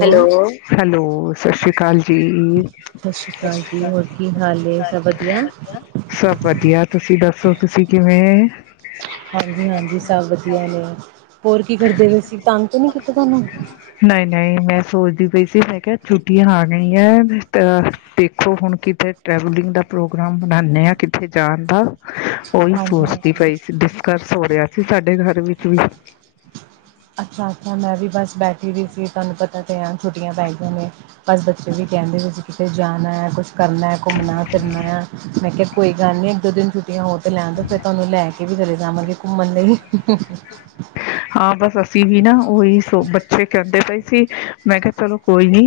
Hello ਲੋ hello ਸਤ ਸ੍ਰੀ ਅਕਾਲ ਜੀ ਸਤਿ ਸ਼੍ਰੀ ਅਕਾਲ ਜੀ ਹੋਰ ਕੀ ਹਾਲ ਏ ਸਭ ਵਧੀਆ ਸਬ ਵਧੀਆ ਤੁਸੀਂ ਦੱਸੋ ਸੋ ਤੁਸੀਂ ਕਿਵੇਂ [inaudible] ਹਾਂਜੀ ਹਾਂਜੀ ਸਭ ਵਧੀਆ ਨੇ ਹੋਰ ਕੀ ਕਰਦੇ ਪਏ ਸੀ ਤੰਗ ਤੇ ਨੀ ਕੀਤਾ ਤੁਹਾਨੂੰ [unintelligible] ਨਹੀਂ ਨਹੀਂ ਮੈਂ ਸੋਚ [unintelligible] ਪਈ ਸੀ ਮੈਂ ਕਿਹਾ ਛੁੱਟੀਆਂ ਆ ਗਈਆਂ ਦੇਖੋ ਹੁਣ ਕਿਤੇ ਟਰੈਵਲਿੰਗ ਦਾ ਪ੍ਰੋਗਰਾਮ ਮਨਾਉਂਦੇ ਹਾਂ ਕਿੱਥੇ ਜਾਣ ਦਾ [unintelligible] ਉਹੀ ਹਾਂਜੀ ਸੋਚਦੀ ਹਾਂਜੀ ਪਈ ਸੀ ਡਿਸਕਰਸ ਹੋ ਰਿਹਾ ਸੀ ਸਾਡੇ ਘਰ ਵਿੱਚ ਵੀ [inaudible] ਅੱਛਾ ਅੱਛਾ ਮੈਂ ਵੀ ਬਸ ਬੈਠੀ ਰਹੀ ਸੀ ਤੁਹਾਨੂੰ ਪਤਾ ਤੇ ਆ ਛੁੱਟੀਆਂ ਪੈ ਗਈਆਂ ਨੇ [inaudible] ਬਸ ਬੱਚੇ ਵੀ ਕਹਿੰਦੇ ਸੀ [inaudible] ਕਿਤੇ ਜਾਣਾ ਹੈ ਕੁਛ [inaudible] ਕਰਨਾ ਘੁੰਮਣਾ ਫਿਰਨਾ ਹੈ ਮੈਂ ਕਿਹਾ ਕੋਈ ਗੱਲ ਨਹੀਂ ਇੱਕ ਦੋ ਦਿਨੁੱ [inaudible] ਤੇ ਹੋ [inaudible] ਲੈ ਦ ਫਿਰ ਤੁਹਾਨੂੰ ਲੈ ਕੇ [inaudible] ਕਿ ਵੀ ਗਰ ਜਾਵਾਂਗੇ ਘੁੰਮਣ ਲਈ [inaudible] [unintelligible] ਵੀ ਨਾ ਉਹੀ ਸੋ ਬ [unintelligible] ਪਿੱੇ ਕਹਿੰਦੇ ਪਏ ਸੀ ਮੈਂ ਕਿਹਾ ਚਲੋ ਕੋਈ ਨੀ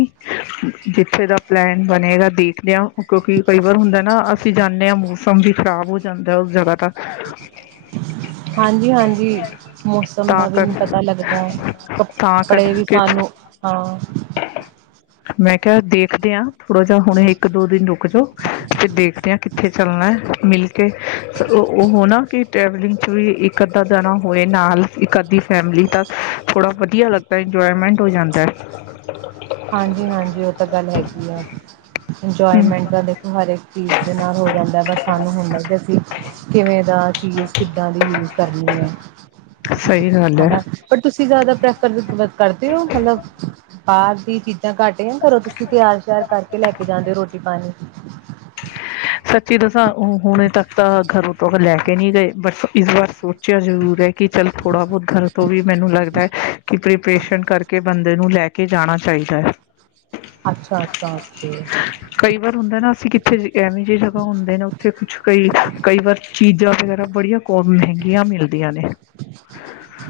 ਜਿੱਥੇ ਦਾ ਪਲੈਨ ਬਣੇਗਾ ਦੀਪ [unintelligible] ਕਿਉਂਕਿ ਕਈ ਵਾਰ ਹੁੰਦਾ ਨਾ ਅਸੀਂ ਜਾਂਦੇ ਹਾਂ ਮੂੰਹ [unintelligible] ਮੌਸਮ ਵੀ ਖ਼ਰਾਬ ਹੋ ਜਾਂਦਾ ਉਸ ਜਗ੍ਹਾ ਦਾ [inaudible] ਹਾਂਜੀ ਹਾਂਜੀ ਮੌਸਮ ਤਾਂ ਦਾ ਵੀ ਕਰ ਨੀ ਪਤਾ ਲੱਗਦਾ ਤਾਂ ਕੱਪੜੇ ਵੀ ਕਰਕੇ ਸਾਨੂੰ ਹਾਂ [unintelligible] ਮੈਂ ਕਿਹਾ ਦੇਖਦੇ ਆਾਂ ਥੋੜਾ ਜਿਹਾ ਹੁਣੇ ਇੱਕ ਦੋ ਦਿਨ ਰੁਕ [unintelligible] ਰੁੱਕ ਜੋ ਤੇ ਦੇਖਦੇ ਹਾਂ [unintelligible] ਕਿੱਥੇ ਚੱਲਣਾ ਮਿਲ ਕੇ ਉਹ ਨਾ ਕਿ ਟਰੈਵਲਿੰਗ 'ਚ ਵੀ ਇੱਕ [unintelligible] ਅੱਦਾਂ ਦਾਣਾ ਹੋਏ ਨਾਲ ਇੱਕ ਅੱਧੀ ਫੈਮਿਲੀ ਤਾਂ ਥੋੜ੍ਹਾ ਵਧੀਆ ਲੱਗਦਾ ਇੰਜੋਏਮੈਂਟ ਹੋ ਜਾਂਦਾ ਹੈ [unintelligible] ਹਾਂਜੀ ਹਾਂਜੀ ਉਹ ਤਾਂ ਗੱਲ ਹੈਗੀ ਆ [inaudible] ਹਮ ਇੰਜੋਏਮੈਂਟ ਤਾਂ ਦੇਖੋ ਹਰ ਇੱਕ ਚੀਜ਼ ਦੇ ਨਾਲ ਹੋ ਜਾਂਦਾ ਬਸ ਸਾਨੂੰ ਹੁੰਦਾ ਜ ਅਸੀਂ [inaudible] ਕਿਵੇਂ ਦਾ ਚੀਜ਼ ਕਿੱਦਾਂ ਦੀ ਯੂਜ ਕਰਨੀ ਹੈ ਸਹੀ [inaudible] ਗੱਲ ਹੈਗਾ ਹੈ ਪਰ ਤੁਸੀਂ ਜ਼ਿਆਦਾ ਪ੍ਰੈ [inaudible] [inaudible] ਕਰਤੀ ਹੋ ਮਤਲਬ [inaudible] ਪ [inaudible] ਚੀਜ਼ਾਂ ਘੱਟ [unintelligible] ਕਰੋ ਤੁਸੀਂ ਤਿਆਰ ਸ਼ਿਆਰ ਕਰਕੇ ਲੈ ਕੇ ਜਾਂਦੇ ਹੋ ਰੋਟੀ ਪਾਣੀ [unintelligible] ਸੱਚੀ ਦੱਸਾਂ ਹੁਣੇ ਤੱਕ ਤਾਂ ਘਰੋਂ ਤੋਂ ਲੈ ਕੇ ਨਹੀਂ ਗਏ ਬ ਇਸ ਵਾਰ [unintelligible] ਸੋਚਿਆ ਜ਼ਰੂਰ ਹੈ ਕਿ ਚੱਲ ਥੋੜ੍ਹਾ ਬਹੁਤ ਘਰ ਤੋਂ ਵੀ ਮੈਨੂੰ ਲੱਗਦਾ ਹੈ ਕਿ [unintelligible] ੇਸ਼ ਕਰਕੇ ਬੰਦੇ ਨੂੰ ਲੈ ਕੇ ਜਾਣਾ ਚਾਹੀਦਾ ਹੈ [unintelligible] ਅੱਛਾ ਅੱਛਾ ਓਕੇ ਕਈ ਵਾਰ ਹੁੰਦਾ ਨਾ ਅਸੀਂ ਕਿੱਥੇ ਐਏ ਵੀ ਜਗ੍ਹਾ ਹੁੰਦੇ ਨੇ ਉੱਥੇ ਕੁਛ ਕਈ ਕਈ ਵਾਰ ਚੀਜ਼ਾਂ ਵਗੈਰਾ ਬੜੀਆਂ ਕ ਮਹਿੰਗੀਆਂ ਮਿਲਦੀਆਂ ਨੇ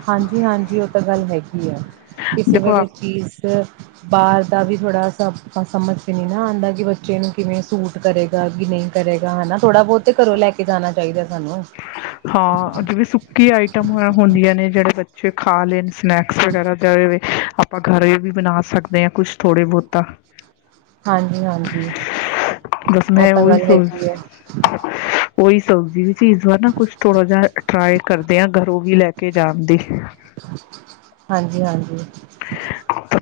ਹਾਂਜੀ ਹਾਂਜੀ ਉਹ ਤਾਂ ਗੱਲ ਹੈਗੀ ਕਿਸੇ ਦੇਖੋ ਵੇਲੇ ਚੀਜ਼ ਬਰ ਤਾਂ ਵੀ ਥੋੜ੍ਹਾ ਸ ਆਪਾਂ ਸਮਝ ' ਨਹੀਂ ਨਾ ਆਉਂਦਾ ਕਿ ਬੱਚੇ ਨੂੰ ਕਿਵੇਂ ਸੂਟ ਕਰੇਗਾ ਕਿ ਨਹੀਂ ਕਰੇਗਾ ਹੈ ਨਾ ਥੋੜਾ ਬਹੁਤ ਤੇ ਘਰੋਂ ਲੈ ਕੇ ਜਾਣਾ ਚਾਹੀਦਾ ਸਾਨੂੰ ਕੀ ਆਈਟਮ ਹੁੰਦੀਆਂ ਨੇ ਜਿਹੜੇ ਬੱਚੇ ਖਾ ਲੈ ਸਨੈਕਸ ਵਗੈਰਾ ਆਪਾਂ ਘਰ ਵੀ ਬਣਾ ਸਕਦੇ ਹ ਕੁਛ ਥੋੜੇ ਬਹੁਤਾ ਹਾਂਜੀ ਹਾਂਜੀ ਬਸ ਉਹ ਮੈਂ ਤਾਂ ਉਹੀ ਗੱਲ ਹੈਗੀ ਆ ਕੋਈ ਸਬਜ਼ੀ ਵਿੱਚ ਚੀਜ਼ ਵਾਰ ਨਾ ਕੁਛ ਥੋੜਾ ਜਿਹਾ ਟਰਾਈ ਕਰਦੇ ਹ ਘਰੋਂ ਵੀ ਲੈ ਕੇ ਜਾਣ ਦੀ ਹਾਂਜੀ ਹਾਂਜੀ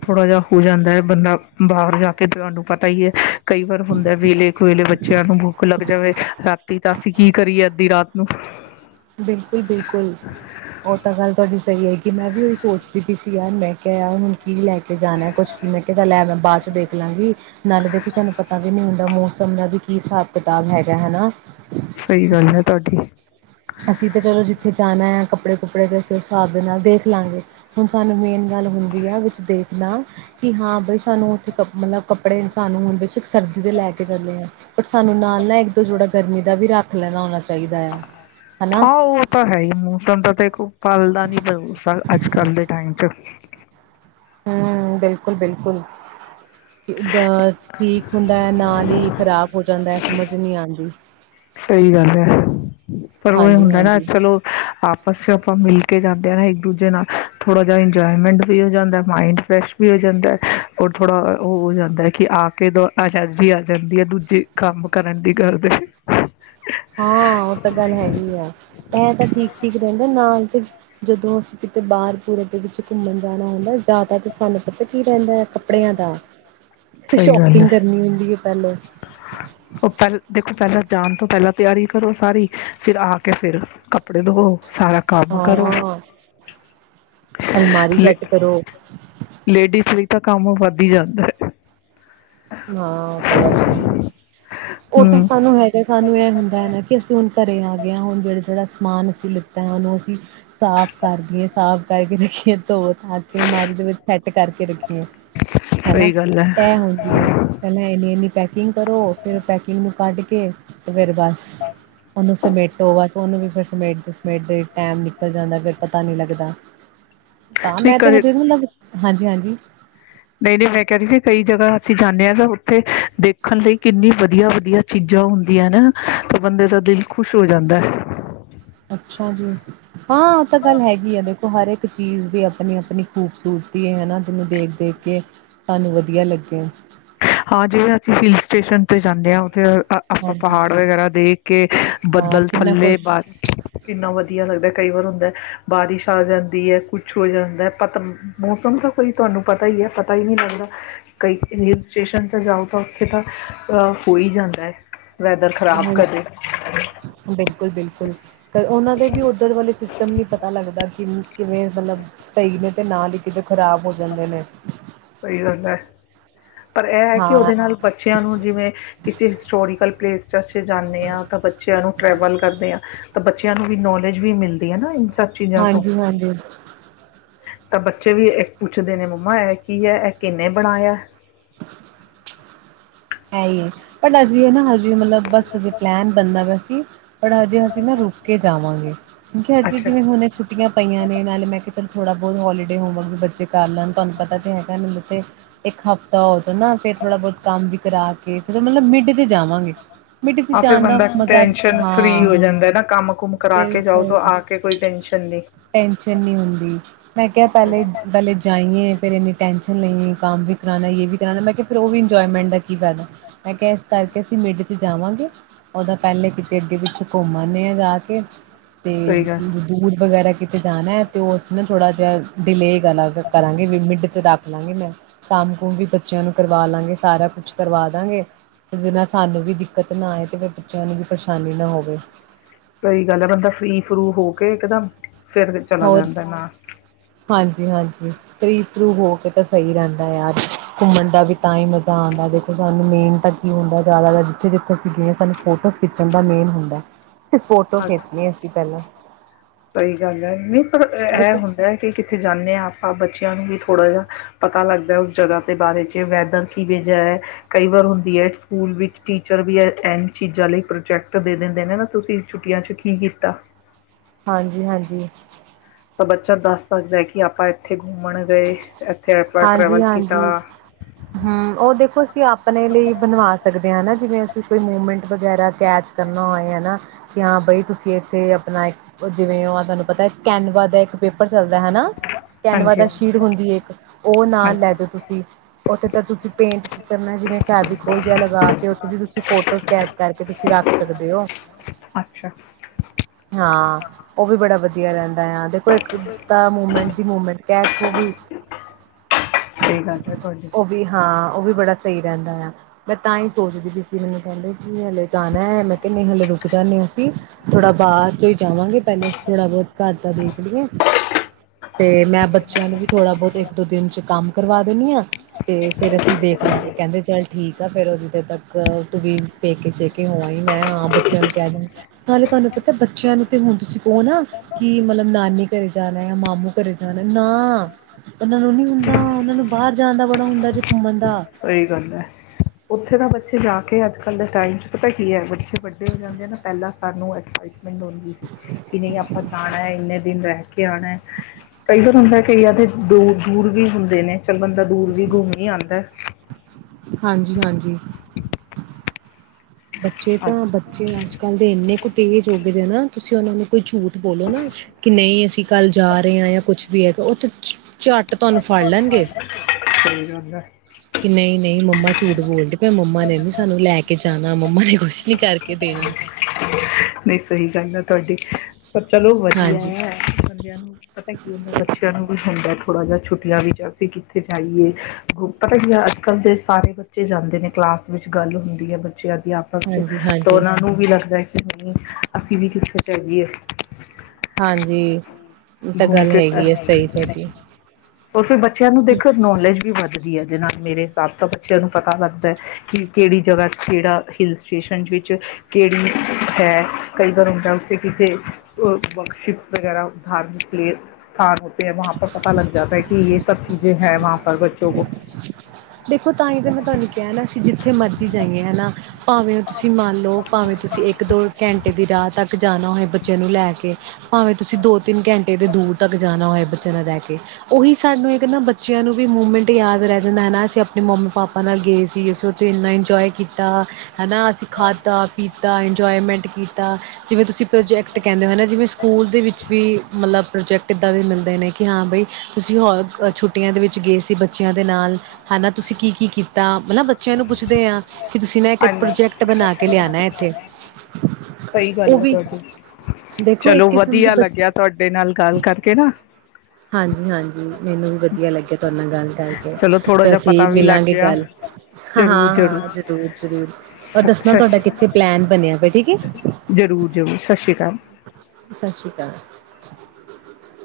ਥੋੜਾ ਜਹਾ ਹੋ ਜਾਂਦਾ ਹੈ ਬੰਦਾ ਬਾਹਰ ਜਾ ਕੇ ਤੁਹਾਨੂੰ ਪਤਾ ਹੀਈ ਹੈ ਕਈ ਵਾਰ ਹੁੰਦਾ ਵੇਲੇ ਵੇਲੇ ਬੱਚਿਆਂ ਨੂੰ ਬਹੁ ਲੱਗ ਜਾਵੇ ਰਾਤੀ ਤਾਂ ਅਸੀਂ ਕੀ ਕਰੀਏ ਅੱਧੀ ਰਾਤ ਨੂੰ ਬਿਲਕੁਲ ਬਿਲਕੁਲ ਉਹ ਤਾਂ ਗੱਲ ਤੁਹਾਡੀ ਸਹੀ ਹੈਗੀ ਮੈਂ ਵੀ ਉਹੀ ਸੋਚਦੀ ਪ ਸੀ ਯਾਰ ਮੈਂ ਕਿਹਾ ਹੁਣ ਕੀ ਲੈ ਕੇ ਜਾਣਾ ਕੁਛ ਕਿ ਮਂ ਕਿ ਲੈ ਮੈਂ ਬਾਅਦ ਦੇਖ ਲਾਂਗੀ ਨਾਲ ਦੇ ਕੋਝ ਸਾਨੂੰ ਪਤਾ ਵੀ ਨਹੀਂ ਹੁੰਦਾ ਦਾ ਮੌਸਮ ਦਾ ਵੀ ਕੀ ਹਿਸਾਬ ਕਿਤਾਬ ਹੈਗਾ ਹੈਾ ਸਹੀ ਗੱਲ ਹੈ ਤੁਹਾਡੀ ਅਸੀਂ ਤਾਂ ਚਲੋ ਜਿੱਥੇ ਜਾਣਾ ਆ ਕੱਪੜੇ ਕੁੱਪੜੇ ਤੇ ਅਸੀਂ ਉਸ ਹਿਸਾਬ ਦੇ ਨਾਲ ਦੇਖ ਲਵਾਂਗੇ ਹੁਣ ਸਾਨੂੰ ਮੇਨ ਗੱਲ ਹੁੰਦੀ ਆ ਵਿੱਚ ਦੇਖ ਕਿ ਹਾਂ ਬਈ ਸਾਨੂੰ ਉੱਥੇ ਕ ਮਤਲਬ ਕੱਪੜੇ ਸਾਨੂੰ ਹੁਣ ਸਰਦੀ ਤੇ ਲੈ ਕੇ ਚੱਲੇ ਆ ਪਰ ਸਾਨੂੰ ਨਾਲ ਇੱਕ ਦੋ ਜੋੜਾ ਗਰਮੀ ਦਾ ਵੀ ਰੱਖ ਲੈਣਾ ਹੋਣਾ ਚ ਚਾਹੀਦਾ ਆ ਹਾਂ ਉਹਓ ਤਾਂ ਹੈ ਦੇਖੋ ਫਲਦਾ ਨੀ ਪ ਅੱਜ ਕੱਲ੍ਹ ਦੇ ਟਾਈਮ ਚ ਹਮ ਬਿਲਕੁਲ ਬਿਲਕੁਲ ਅ ਠੀਕ ਹੁੰਦਾ ਹੈ ਨਾਲ ਲਲੀ ਖ਼ਰਾਬ ਹੋ ਜਾਂਦਾ ਹੈ ਸਮਝ ਨੀ ਆਉਂਦੀ ਸਹੀ ਗੱਲ ਹੈ ਪਰ ਉਹ ਇਹ ਹਾਂਜੀ ਹੁੰਦਾ ਨਾ ਹਾਂਜੀ ਚਲੋ ਆਪਸ ਚ ਆਪਾਂ ਮਿਲ ਕੇ ਕੇ ਜਾਂਦੇ ਆ ਨਾ ਇੱਕ ਦੂਜੇ ਨਾਲ ਥੋੜ੍ਹਾ ਜਹਾ ਇੰਜੋਏਮੈਂਟ ਵੀ ਹੋ ਜਾਂਦਾ ਮਾਇੰਡ ਫਰੈਸ਼ ਵੀ ਹੋ ਜਾਂਦਾ ਔਰ ਥੋੜਾ ਉਹ ਹੋ ਜਾਂਦਾ ਹੈ ਕਿ ਆ ਕੇ ਦ ਐਨਰਜੀ ਆ ਜਾਂਦੀ ਹੈ ਦੂਜੇ ਕੰਮ ਕਰਨ ਦੀ ਗੱਲ ਦੇ ਹਾਂ ਉਹ ਤਾਂ ਗੱਲ ਹੈਗੀ ਆ ਇਹ ਤਾਂ ਠੀਕ ਠੀਕ ਰਹਿੰਦਾ ਨਾਲ ਤੇ ਜਦੋਂ ਅਸੀਂ ਕਿਤੇ ਬਾਹਰ ਪੂਰਬ ਦੇ ਵਿੱਚ ਘੁੰਮਣ ਜਾਣਾ ਹੁੰਦਾ ਜ਼ਿਆਦਾਤਰ ਸਾਨੂੰ ਪਤਾ ਕੀ ਰਹਿੰਦਾ ਹੈ ਕੱਪੜਿਆਂ ਦਾ ਤੇ ਸਹੀ ਗੱਲ ਹੈ ਸ਼ੋਪਿੰਗ ਕਰਨੀ ਹੁੰਦੀ ਹੈ ਪਹਿਲਾਂ ਉਹ ਪਹਿਲ ਦੇਖੋ ਪਹਿਲਾਂ ਜਾਣ ਤੋਂ ਪਹਿਲਾਂ ਤਿਆਰੀ ਕਰੋ ਸਾਰੀ ਫਿਰ ਆ ਕੇ ਫਿਰ ਕੱਪੜੇ ਧਵਓ ਹਾਂ ਅਲਮਾਰੀ ਲੇ ਸੈੱਟ ਕਰੋ ਲੇਡੀਜ਼ ਲਈ ਤਾਂ ਕੰਮ ਵੱਧ ਹੀ ਜਾਂਦਾ ਹੈ ਹਾਂ ਉਹ ਤਾਂ ਗੱਲ ਸਹੀ ਹੈ ਉਹ ਤਾਂ ਹਮ ਸਾਨੂੰ ਹੈਗਾ ਸਾਨੂੰ ਇਹ ਹੁੰਦਾ ਹੈ ਨਾ ਕਿ ਅਸੀਂ ਹੁਣ ਘਰੇ ਆ ਗਏ ਹਾਂ ਹੁਣ ਜਿਹੜਾ ਜਿਹੜਾ ਸਮਾਨ ਅਸੀਂ ਲਿੱਤਾ ਹੈ ਉਹਨੂੰ ਅਸੀਂ ਸਾਫ਼ ਕਰਕੇਏ ਸਾਫ਼ ਕਰਕੇ ਦੇਖੀਏ ਧੋ ਅ ਕੇ ਅਲਮਾਰੀ ਦੇ ਵਿੱਚ ਸੈਟ ਕਰਕੇ ਰੱਖੀਏ ਹਨਾ ਸਹੀ ਗੱਲ ਹੈ ਇਹ ਹੁੰਦੀ ਹੈ ਮੈਂ ਇੰਨੀ ਇੰਨੀ ਪੈਕਿੰਗ ਕਰੋ ਫਿਰ ਪੈਕਿੰਗ ਨੂੰ ਕੱਢ ਕੇ ਅਤੇ ਫਿਰ ਬਸ ਉਹਨੂੰ ਸਮੇਟੋ ਬਸ ਉਹਨੂੰ ਵੀ ਫਿਰ ਸਮੇਟਦੇ ਸਮੇਟਦੇ ਟਾਈਮ ਨਿਕਲ ਜਾਂਦਾ ਫਿਰ ਪਤਾ ਨਹੀਂ ਲੱਗਦਾ ਤਾਂ ਨਹੀਂ ਮੈਂ ਤੇ ਕਰੇ ਹਜੇ ਹੁੰ ਲ ਹਾਂਜੀ ਹਾਂਜੀ ਨਹੀਂ ਨਹੀਂ ਮੈਂ ਕਹਿ ਰਹੀ ਸੀ ਕਈ ਜਗ੍ਹਾ ਅਸੀਂ ਜਾਂਦੇ ਹਾਂ ਤਾਂ ਉੱਥੇ ਦੇਖਣ ਲਈ ਕਿੰਨੀ ਵਧੀਆ ਵਧੀਆ ਚੀਜ਼ਾਂ ਹੁੰਦੀਆਂ ਨਾ ਤਾਂ ਬੰਦੇ ਦਾ ਦਿਲ ਖ਼ੁਸ਼ ਹੋ ਜਾਂਦਾ ਹੈ ਅੱਛਾ ਜੀ ਹਾਂ ਉਹ ਤਾਂ ਗੱਲ ਹੈਗੀ ਆ ਦੇਖੋ ਹਰ ਇੱਕ ਚੀਜ਼ ਦੀ ਆਪਣੀ ਆਪਣੀ ਖੂਬਸੂਰਤੀ ਹੈਾ ਜਿਹਨੂੰ ਦੇਖ ਦੇਖ ਕੇ ਸਾਨੂੰ ਵਧੀਆ ਲੱਗੇ ਹਾਂ ਜਿਵੇਂ ਅਸੀਂ ਹਿਲ ਸਟੇਸ਼ਨ ਤੇ ਜਾਂਦੇ ਹਾਂ ਉਥੇ ਆਪਾਂ ਹਾਂਜੀ ਪਹਾੜ ਵਗੈਰਾ ਦੇਖ ਕੇ ਹਾਂ ਬੱਦਲ ਕਿੰਨਾ ਥੱਲੇ ਖੁਸ਼ ਬ ਕਿੰਨਾ ਵਧੀਆ ਲੱਗਦਾ ਕਈ ਵਾਰ ਹੁੰਦਾ ਬਾਰਿਸ਼ ਆ ਜਾਂਦੀ ਹੈ ਕੁਛ ਹੋ ਜਾਂਦਾ ਪਤਾ ਮੌਸਮ ਦਾ ਕੋਈ ਤੁਹਾਨੂੰ ਪਤਾ ਹੀ ਹੈ ਪਤਾ ਹੀ ਨਹੀਂੀ ਲੱਗਦਾ ਕਈ ਸਟੇਸ਼ਨ ਤੇ ਜਾਓ ਤਾਂ ਉੱਥੇ ਤਾਂ ਅਹ ਹੋ ਹੀ ਜਾਂਦਾ ਹੈ ਵੈਦਰ ਖਰਾਬ ਹਾਂਜੀ ਕਰਦੇ ਬਿਲਕੁਲ ਬਿਲਕੁਲ ਅਤੇ ਉਹਨਾਂ ਦੇ ਵੀ ਉੱਧਰ ਵਾਲੇ ਸਿਸਟਮ ਨਹੀਂ ਪਤਾ ਲੱਗਦਾ ਕਿ ਕਿਵੇਂ ਮਤਲਬ ਸਹੀ ਨੇ ਤੇ ਨਾਲ ਹੀ ਕਿਤੇ ਖ਼ਰਾਬ ਹੋ ਜਾਂਦੇ ਨੇ ਸਹੀ ਗੱਲ ਹੈ ਪਰ ਇਹ ਹੈ ਕਿ ਹਾਂ ਉਹਦੇ ਨਾਲ ਬੱਚਿਆਂ ਨੂੰ ਜਿਵੇਂ ਕਿਸ ਹਿਸਟੋਰਕਲ ਪਲੇਸ ਚ ਜਾਂਦੇ ਹਾਂ ਤਾਂ ਬੱਚਿਆਂ ਨੂੰ ਟਰੈਵਲ ਕਰਦੇ ਹਾਂ ਤਾਂ ਬੱਚਿਆਂ ਨੂੰ ਵੀ ਨੌਲੇਜ ਵੀ ਮਿਲਦੀ ਹੈ ਨਾ ਸਭ ਚੀਜ਼ਾਂ ਤੋਂ ਹਾਂਜੀ ਹਾਂਜੀ ਤਾਂ ਬੱਚੇ ਵੀ ਇੱਕ ਪੁੱਛਦੇ ਨੇ ਮੰਮਾ ਇਹ ਕੀ ਹੈ ਇਹ ਕਿੰਨੇ ਬਣਾਇਆ ਹੈ ਹੀ ਹੈ ਬ ਅਸੀਂ ਇਹ ਨਾ ਹਜ ਮਤਲਬ ਬੱਸ ਪਲੈਨ ਬਣਦਾ ਬਸ ਠੀ ਪਰ ਹਜੇ ਅਸੀਂ ਨਾ ਰੁਕ ਕੇ ਜਾਵਾਂਗੇ ਕਿਉਂਕਿ ਹਜੇ ਅੱਛਾ ਜਿਵੇਂ ਹੁਣ ਛੁੱਟੀਆਂ ਪਈਆਂ ਨੇ ਨਾਲੇ ਮੈਂ ਕਿਹਾ ਥੋੜਾ ਬਹੁਤ ਹੋਲੀਡੇ ਹੋਵੋਗੇ ਬੱਚੇ ਕਰ ਲੈਣ ਤੁਹਾਨੂੰ ਪਤਾ ਤੇ ਹੈਗਾ ਇਹਨੂੰ ਬੇਟੇ ਇੱਕ ਹੱਥ [unintelligible] ਨਾ ਫ਼ਿਰ ਥੋੜਾ ਬਹੁਤ ਕੰਮ ਵੀ ਕਰਾ ਕੇ ਫਿਰ ਮਤਲਬ ਮਿੱਡ ਤੇ ਜਾਵਾਂਗੇ ਮਟੀਥੇ ਹਾਂ ਫਿਰ ਜਾਣ ਦਾ ਬੰਦਾ ਮਜ਼ਾ ਟੈਸ਼ਨ ਫ੍ਰਰੀ ਹਾਂ ਹੋ ਜਾਂਦਾ ਨਾ ਕੰਮ ਕੁਮ ਕਰਾ ਕੇ ਜਾਓ ਬਿਲਕੁਲ ਤਾਂ ਆ ਕੇ ਕੋਈ ਟੈਸ਼ਨ ਨਹੀਂ ਟੈਂਨਸ਼ਨ ਨਹੀਂ ਹੁੰਦੀ ਮੈਂ ਕਿਹਾ ਪਹਿਲੇ ਪਹਿਲੇ ਜਾਈਏ ਫੇਿਰ ਇੰਨੀ ਟੈਂਸ਼ਨ ਨਹੀਂ ਕੰਮ ਵੀ ਕਰਾਣਾ ਮੈਂ ਕਿਹਾ ਫ ਉਹ ਵੀ ਇੰਜੋਏਮੈਂਟ ਦਾ ਕੀ ਫਾਇਦਾ ਮੈਂ ਕਿਹਾ ਇਸ ਤਕੇ ਅਸੀਂ ਮਿੰਟ ਜਾਵਾਂਗੇ ਉਹਦਾ ਪਹਿਲੇ ਕਿਤੇ ਅੱਗੇ ਪਿੱਛੇ ਘੁੰਮਦੇ ਆ ਜਾ ਕੇ ਤੇ ਸਹੀ ਗੱਲ ਦੂਧ ਵਗੈਰਾ ਕਿਤੇ ਜਾਣਾ ਹੈ ਤੇ ਉਸ ਨਾ ਥੋੜਾ ਜਿਹਾ ਡਿਲੇ ਕਰ ਕਰਾਂਗੇ ਵੀ ਮਿੰਡ ਚ ਰੱਖ ਲਾਂਗੇ ਮੈਂ ਕੰਮ ਕਮ ਵੀ ਬੱਚਿਆਂ ਨੂੰ ਕਰਵਾ ਲਾਂਗੇ ਸਾਰਾ ਕੁਛ ਕਰਵਾ ਦਾਂਗੇ ਜਿ ਨਾਲ ਸਾਨੂੰ ਵੀ ਦਿੱਕਤ ਨਾ ਆਏ ਤੇ ਫਿਰ ਬੱਚਿਆਂ ਨੂੰ ਵੀ ਪਰੇਸ਼ਾਨੀ ਨਾ ਹੋਵੇ ਸਹੀ ਗੱਲ ਹੈ ਬੰਦਾ ਫਰੀ ਫਰੂ ਹੋ ਕੇ ਇੱਕਦਮ ਫਿਰ ਚਲਾ ਜਾਂਦਾ ਨਾ ਹਾਂਜੀ ਹਾਂਜੀ ਤੀ ਥਰੂ ਹੋ ਕੇ ਤਾਂ ਸਹੀ ਰਹਿੰਦਾ ਯਾਰ ਘੁੰਮਣ ਦਾ ਵੀ ਤਾਂ ਹੀ ਮਜ਼ਾ ਆਉਂਦਾ ਦੇਖੋ ਸਾਨੂੰ ਮੇਨ ਤਾਂ ਕੀ ਹੁੰਦਾ ਜ਼ਿਆਦਾ ਜਿੱਥੇ ਜਿੱਥੇ ਅਸੀਂ ਗਏ ਹਾਂ ਸਾਨੂੰ ਫੋਟੋਸ ਖਿੱਚਣ ਦਾ ਮੇਨ ਹੁੰਦਾ ਤੇ ਫੋਟੋ ਅੱਗ। ਖਿੱਚਣੀ ਅਸੀਂ ਪਹਿਲਾਂ [unintelligible] ਸਹੀ ਗੱਲ ਹੈ ਇਹ ਹੁੰਦਾ ਕਿੱਥੇ ਜਾਂਦੇ ਹਾਂ ਆਪਾਂ ਬ ਬਿਆਂ ਨੂੰ ਵੀ ਥੋੜਾ ਜਹਾ ਪਤਾ ਲੱਗਦਾ ਉਸ ਜਾ ਦੇ ਬਾਰੇ ਵ ਕੀ ਵਾ ਕਈ ਵਾਰ ਹੁੰਦੀ ਆ ਸਕੂਲ ਵਿਚ ਟੀਚਰ ਵੀਨ ਚੀਜ਼ਾਂ ਲ ਪ੍ਰੋਜੈਕਟ ਦੇ ਦਿੰਦੇ ਨੇ ਤੁਸੀਂ ਛੁਟੀਆਂ ਚ ਕੀ ਕੀਤਾ ਹਾਂਜੀ ਹਾਂਜੀ ਤਾਂ ਬੱਚਾ ਦੱਸ ਸਕਦਾ ਹੈ ਕਿ ਆਪਾਂ ਇੱਥੇ ਘੁੰਮਣ ਗਏ ਇੱਥੇ ਆਪਾਂ ਟਰੈਵਲ ਕੀਤਾ ਹਾਂਜੀ-ਹਾਂਜੀ ਹਮ ਉਹ ਦੇਖੋ ਅਸੀਂ ਆਪਣੇ ਲਈ ਬਣਵਾ ਸਕਦੇ ਹਨਾ ਜਿਵੇਂ ਅਸੀਂ ਕੋਈ ਮੂਵਮੈਂਟ ਵਗੈਰਾ ਕੈਚ ਕਰਨਾ ਹੋਏ ਹਨਾ ਕਿ ਹਾਂ ਬਈ ਤੁਸੀਂ ਇੱਥੇ ਆਪਣਾ ਇੱਕ ਜਿਵੇਂ ਉਹ ਤੁਹਾਨੂੰ ਪਤਾ ਕੈਨਵਾ ਦਾ ਇੱਕ ਪੇਪਰ ਚੱਲਦਾ ਹਨਾ ਤੈਨਵਾ ਹਾਂਜੀ ਦਾ ਹੁੰਦੀ ਹੈ ਇੱਕ ਉਹ ਨਾਲ ਲੈ ਹਾਂਜੀ ਦਿਓ ਤੁਸੀਂ ਉੱਥੇ ਤਾਂ ਤੁਸੀਂ ਪੇਂਟਨਾ ਜਿਵੇਂ ਫੈਬਰੀਕੋਲ ਜਾਂ ਲਗਾ ਕੇ ਉੱਥੇ ਦੀ ਤੁਸੀਂ ਫੋਟੋ ਸਕੈਚ ਕਰਕੇ ਤੁਸੀਂ ਰੱਖ ਸਕਦੇ ਹੋ ਅੱਛਾ ਹਾਂ ਹਾਂ ਉਹ ਵੀ ਬੜਾ ਵਧੀਆ ਰਹਿੰਦਾ ਦੇਖੋ ਇੱਕ ਤਾਂ ਮੂਵਮੈਂਟ ਦੀ ਮੂਵਮੈਂਟ ਕਹਿ ਉਹ ਵੀ ਸਹੀ ਗੱਲ ਹੈ ਤੁਹਾਡੀ ਉਹ ਵੀ ਹਾਂ ਉਹ ਵੀ ਬੜਾ ਸਹੀ ਰਹਿੰਦਾ ਆ ਮੈਂ ਤਾਂ ਹੀ ਸੋਚਦੀ ਵੀ ਸੀ ਮੈਨੂੰ ਕਹਿੰਦੇ ਕਿ ਹਲੇ ਜਾਣਾ ਹੈ ਮੈਂ ਕਹਿੰਦੀ ਹਲੇ ਰੁਕ ਜਾਂਦੇ ਹ ਅਸੀਂ ਥੋੜ੍ਹਾ ਬਾਹਰ ਤੁਸੀਂ ਜਾਵਾਂਗੇ ਪਹਿਲੇ ਥੋੜ੍ਹਾ ਬਹੁਤ ਘਰ ਤਾਂ ਦੇਖਣੀਏ ਤੇ ਮੈਂ ਬੱਚਿਆਂ ਨੂੰ ਵੀ ਥੋੜਾ ਬਹੁਤ ਇੱਕ ਦੋ ਦਿਨ ਚ ਕੰਮ ਕਰਵਾ ਦੇਿੰਣੀ ਆ ਤੇ ਫੇਰ ਅਸੀਂ ਦੇਖ ਲਵਾਂਗੇ ਕਹਿੰਦੇ ਚੱਲ ਠੀਕ ਆ ਫੇਰ ਉਹ ਜਿੱਥੋਂ ਤੱਕ ਤੂੰ ਵੀ ਪੇਕੇ ਸੇਕੇ ਹੋਵਈ ਮੈਂ ਹਾਂ ਬੱਚਿਆਂ ਨੂੰ ਕਹਿ ਦੇ ਨਾਲੇ ਤੁਹਾਨੂੰ ਪਤਾ ਬੱਚਿਆਂ ਨੂੰ ਤੇ ਹੁਣ ਤੁਸੀਂ ਕਹੋ ਨਾ ਕਿ ਮਤਲਬ ਨਾਨੀ ਘਰੇ ਜਾਣਾ ਜਾਂ ਮਾਮੂ ਘਰੇ ਜਾਣਾ ਨਾ ਉਹਨਾਂ ਨੂੰ ਨੀ ਹੁੰਦਾ ਉਹਨਾਂ ਨੂੰ ਬਾਹਰ ਜਾਣ ਦਾ ਬੜਾ ਹੁੰਦਾ ਜੇ ਘੁੰਮਣ ਦਾ ਸਹੀ ਗੱਲ ਹ ਉੱਥੇ ਤਾਂ ਜਾ ਕੇ ਅੱਜ ਕੱਲ ਦੇ ਟਾਈਮ ਪਤਾ ਕੀ ਹ ਬੱਚੇ ਤਿੰਨ ਦਿਨ ਦੇ ਨਾ ਪਹਿਲਾਂ ਤੈਨੂੰ ਐਕਸਾਈਟਮੈਂਟ ਹੁੰਦੀ ਕਿ ਨਹੀਂ ਆਪਾਂ ਤਾਂ ਇਨੇ ਲੈ ਕੇ ਆਉਣਾ ਕਈ ਵਾਰ ਹੁੰਦਾ ਕਈ ਆ ਤੇ ਦੂਰ ਵੀ ਹੁੰਦੇ ਨੇ ਚੰਦਰ ਪੂਰਵੀ ਘੁਮੀ ਆਂਦਾ ਹਾਂਜੀ ਹਾਂਜੀ ਬੱਚੇ ਤਾਂ ਅੱਜ ਬੱਚੇ ਅੱਜ ਕੱਲ ਦੇ ਇੰਨੇ ਕੁ ਇਵੇਂ ਜੋ ਨਾ ਤੁਸੀਂ ਉਹਨਾਂ ਨੂੰ ਕੋਈ ਝੂਠ ਬੋਲੋ ਨਾ ਕਿ ਨਹੀਂ ਅਸੀਂ ਕੱਲ ਜਾ ਰਹੇ ਹਾਂ ਜਾਂ ਕੁੱਛ ਵੀ ਹੈਗਾ ਉੱਥੇ [unintelligible] ਝੱਟ ਤੁਹਾਨੂੰ ਫੜ ਲੈਣਗੇ ਸਹੀ ਗੱਲ ਹੈ ਨਹੀਂ ਨਹੀਂ ਮਮਾ ਝੂਠ ਬੋਲ ਮਮਾ ਨੇ ਨੀ ਸਾਨੂੰ ਲੈ ਕੇ ਜਾਣਾ ਮਮਾ ਨੇ ਕੁਛ ਨਹੀਂ ਕਰਕੇ ਦੇਣਾ ਨਹੀਂ ਸਹੀ ਗੱਲ ਆ ਤੁਹਾਡੀ ਚਲੋ ਵਧੀਆ ਹਾਂਜੀ ਬੰਦਿਆਂ ਨੂੰ ਪਤਾ ਕੀ ਹੁੰਦਾ ਬੱਚਿਆਂ ਨੂੰ ਵੀ ਹੁੰਦਾ ਥੋੜਾ ਜਿਹਾ ਛੁੱਟੀਆ ਵੀਜਾ ਸੀ ਕਿੱਥੇ ਜਾਈਏ ਪਤਾ ਕਿ ਅੱਜ ਕੱਲ ਦੇ ਸਾਰੇ ਬੱਚੇ ਜਾਂਦੇ ਨੇ ਕਲਾਸ ਵਿੱਚ ਗੱਲ ਹੁੰਦੀ ਹ ਤੇ ਅਸੀਂ ਆਪਕਾ ਹਾਂਜੀ ਤੋ ਹਾਂਜੀ ਉਹਨਾਂ ਨੂੰ ਵੀ ਲੱਗਦਾ ਅਸੀਂ ਵੀ ਕਰਦੀ ਹ ਹਾਂਜੀ ਤਾਂ ਗੱਲ ਹੈਗੀ ਆ ਸਹੀ ਤੁਹਾਡੀ [unintelligible] ਤੈਨੂੰ ਦੇਖ ਨੋਲੇਜ ਵੀ ਦੇ ਨਾਲ ਮੇਰੇ ਸਾਥ ਸਭ ਬੱਚਿਆਂ ਨੂੰ ਪਤਾ ਲੱਗਦਾ ਤੂੰ ਕਿਹੜੀ ਜਗਹਾ ਛੇੜਾ ਹਿਲ ਸਟੇਸ਼ਨ ਵਿੱਚ ਕਿਹੜੀ ਹੈ ਕਈ ਵਾਰ ਹੁੰਦਾ ਉਥੇ ਕਿਸੇ ਵਗੈਰਾ ਉਧਾਰ ਹੋ ਤੇ ਵਹਾਂ ਪੇ ਪਤਾ ਲੱਗ ਜਾਤਾ ਹੈ ਕਿ ਯਹ ਸਭ ਠੀਕ ਹੈ ਵਹਾਂ ਪਰ ਬੱਚੋ ਕੋ ਦੇਖੋ ਤਾਂ ਹੀ ਤੇ ਮੈਂ ਤੁਹਾਨੂੰ ਕਿਹਾ ਨਾ ਜਿੱਥੇ ਮਰਜ਼ੀ ਚਾਹੀਏ ਹਨਾ ਨਾ ਭਾਵੇਂ ਤੁਸੀਂ ਮੰਨ ਲਓ ਭਾਵੇਂ ਤੁਸੀਂ ਇੱਕ ਦੋ ਘੰਟੇ ਦੀ ਰਾਹ ਤੱਕ ਜਾਣਾ ਹੋਏ ਬੱਚੇ ਨੂੰ ਲੈ ਕੇ ਭਾਵੇਂ ਤੁਸੀਂ ਦੋ ਤਿੰਨ ਘੰਟੇ ਦੇ ਦੂਰ ਤੱਕ ਜਾਣਾ ਹੋਏ ਉਹੀ ਸਾਨੂੰ ਇਹ ਗੱਲਾਂ ਬੱਚਿਆਂ ਨੂੰ ਵੀ ਮੂਵਮੈਂਟ ਯਾਦ ਰਹਿ ਜਾਂਦਾ ਨਾ [inaudible] ਆਪਣੇ ਮੰਮੀ ਪਾਪਾ ਨਾਲ ਗਏ ਸੀ ਅਸੀਂ ਉੱਥੇ ਇੰਨਾ ਇੰਜੋਏ ਕੀਤਾ ਹਨਾ [inaudible] ਸਿਖਾਤਾਾ ਪੀਤਾ ਇੰਜੋਏਮੈਂਟ [inaudible] ਕੀਤਾ [unintelligible] ਜਿਵੇਂ ਤੁਸੀਂੋਜੈਕਟ ਕਹਿੰਦੇ ਹਨਾ [inaudible] ਜਿਵੇਂ ਸਕੂਲ ਦੇ ਵਿੱਚ ਵੀ ਮਤਲਬ ਪ੍ਰੋਜੈਕਟ ਇੱਦਾਂ ਦੇ ਮਿਲਦੇ ਨੇ ਕਿ ਹਾਂ ਬਈ ਤੁਸੀਂ ਹੋ ਛੁੱਟੀਆਂ ਦੇ ਵਿੱਚ ਗਏ ਸੀ ਬੱਚਿਆਂ ਦੇ ਨਾਲ [inaudible] ਹਨਾ ਤੁਸੀਂ ਕੀ ਕੀ ਕੀਤਾ ਮਤਲਬ ਬੱਚਿਆਂ ਨੂੰ ਪੁੱਛਦੇ ਆਾਂ [inaudible] ਕਿ ਤੁਸੀਂ ਨਾ ਇੱਕ ਹਾਂਜੀ, ਪ੍ਰੋਜੈਕਟ ਬਣਾ ਕੇ ਲਿਆਣਾ ਇੱਥੇ ਸਹੀ ਉਹ ਗੱਲ ਹੈ ਵੀ ਤੁਹਾਡੀ ਦੇਖੋ ਇੱਕ ਚਲੋ ਕਿਸਮ ਦੀ ਵਧੀਆ ਲੱਗਿਆ ਤੁਹਾਡੇ ਨਾਲ ਗੱਲ ਕਰਕੇ ਨਾ ਹਾਂਜੀ ਹਾਂਜੀ ਮੈਨੂੰ ਵੀ ਵਧੀਆ ਲੱਗਿਆ ਤੁਹਾਡੇ ਨਾਲ ਗੱਲ ਕਰਕੇ ਚਲੋ ਥੋੜਾ ਜਿਹਾ [inaudible] ਜੀ ਪਤਾ ਵੀ ਲੱਗ ਮਿਲਾਂਗੇ ਗਿਆ ਕੱਲ ਹਾਂ ਜ਼ਰੂਰ ਜ਼ਰੂਰ ਹਾਂ ਜ਼ਰੂਰ [unintelligible] ਰ ਸਤਿ ਦੱਸਣਾ ਤੁਹਾਡਾ ਸ਼੍ਰੀ ਕਿੱਥੇ ਪਲੈਨ ਬਣਿਆ ਵ ਠੀਕ ਹੈ ਜ਼ਰੂਰ ਜ਼ਰੂਰ ਸਤਿ ਸ਼੍ਰੀ ਅਕਾਲ ਸਤ ਸ੍ਰੀ ਅਕਾਲ [inaudible]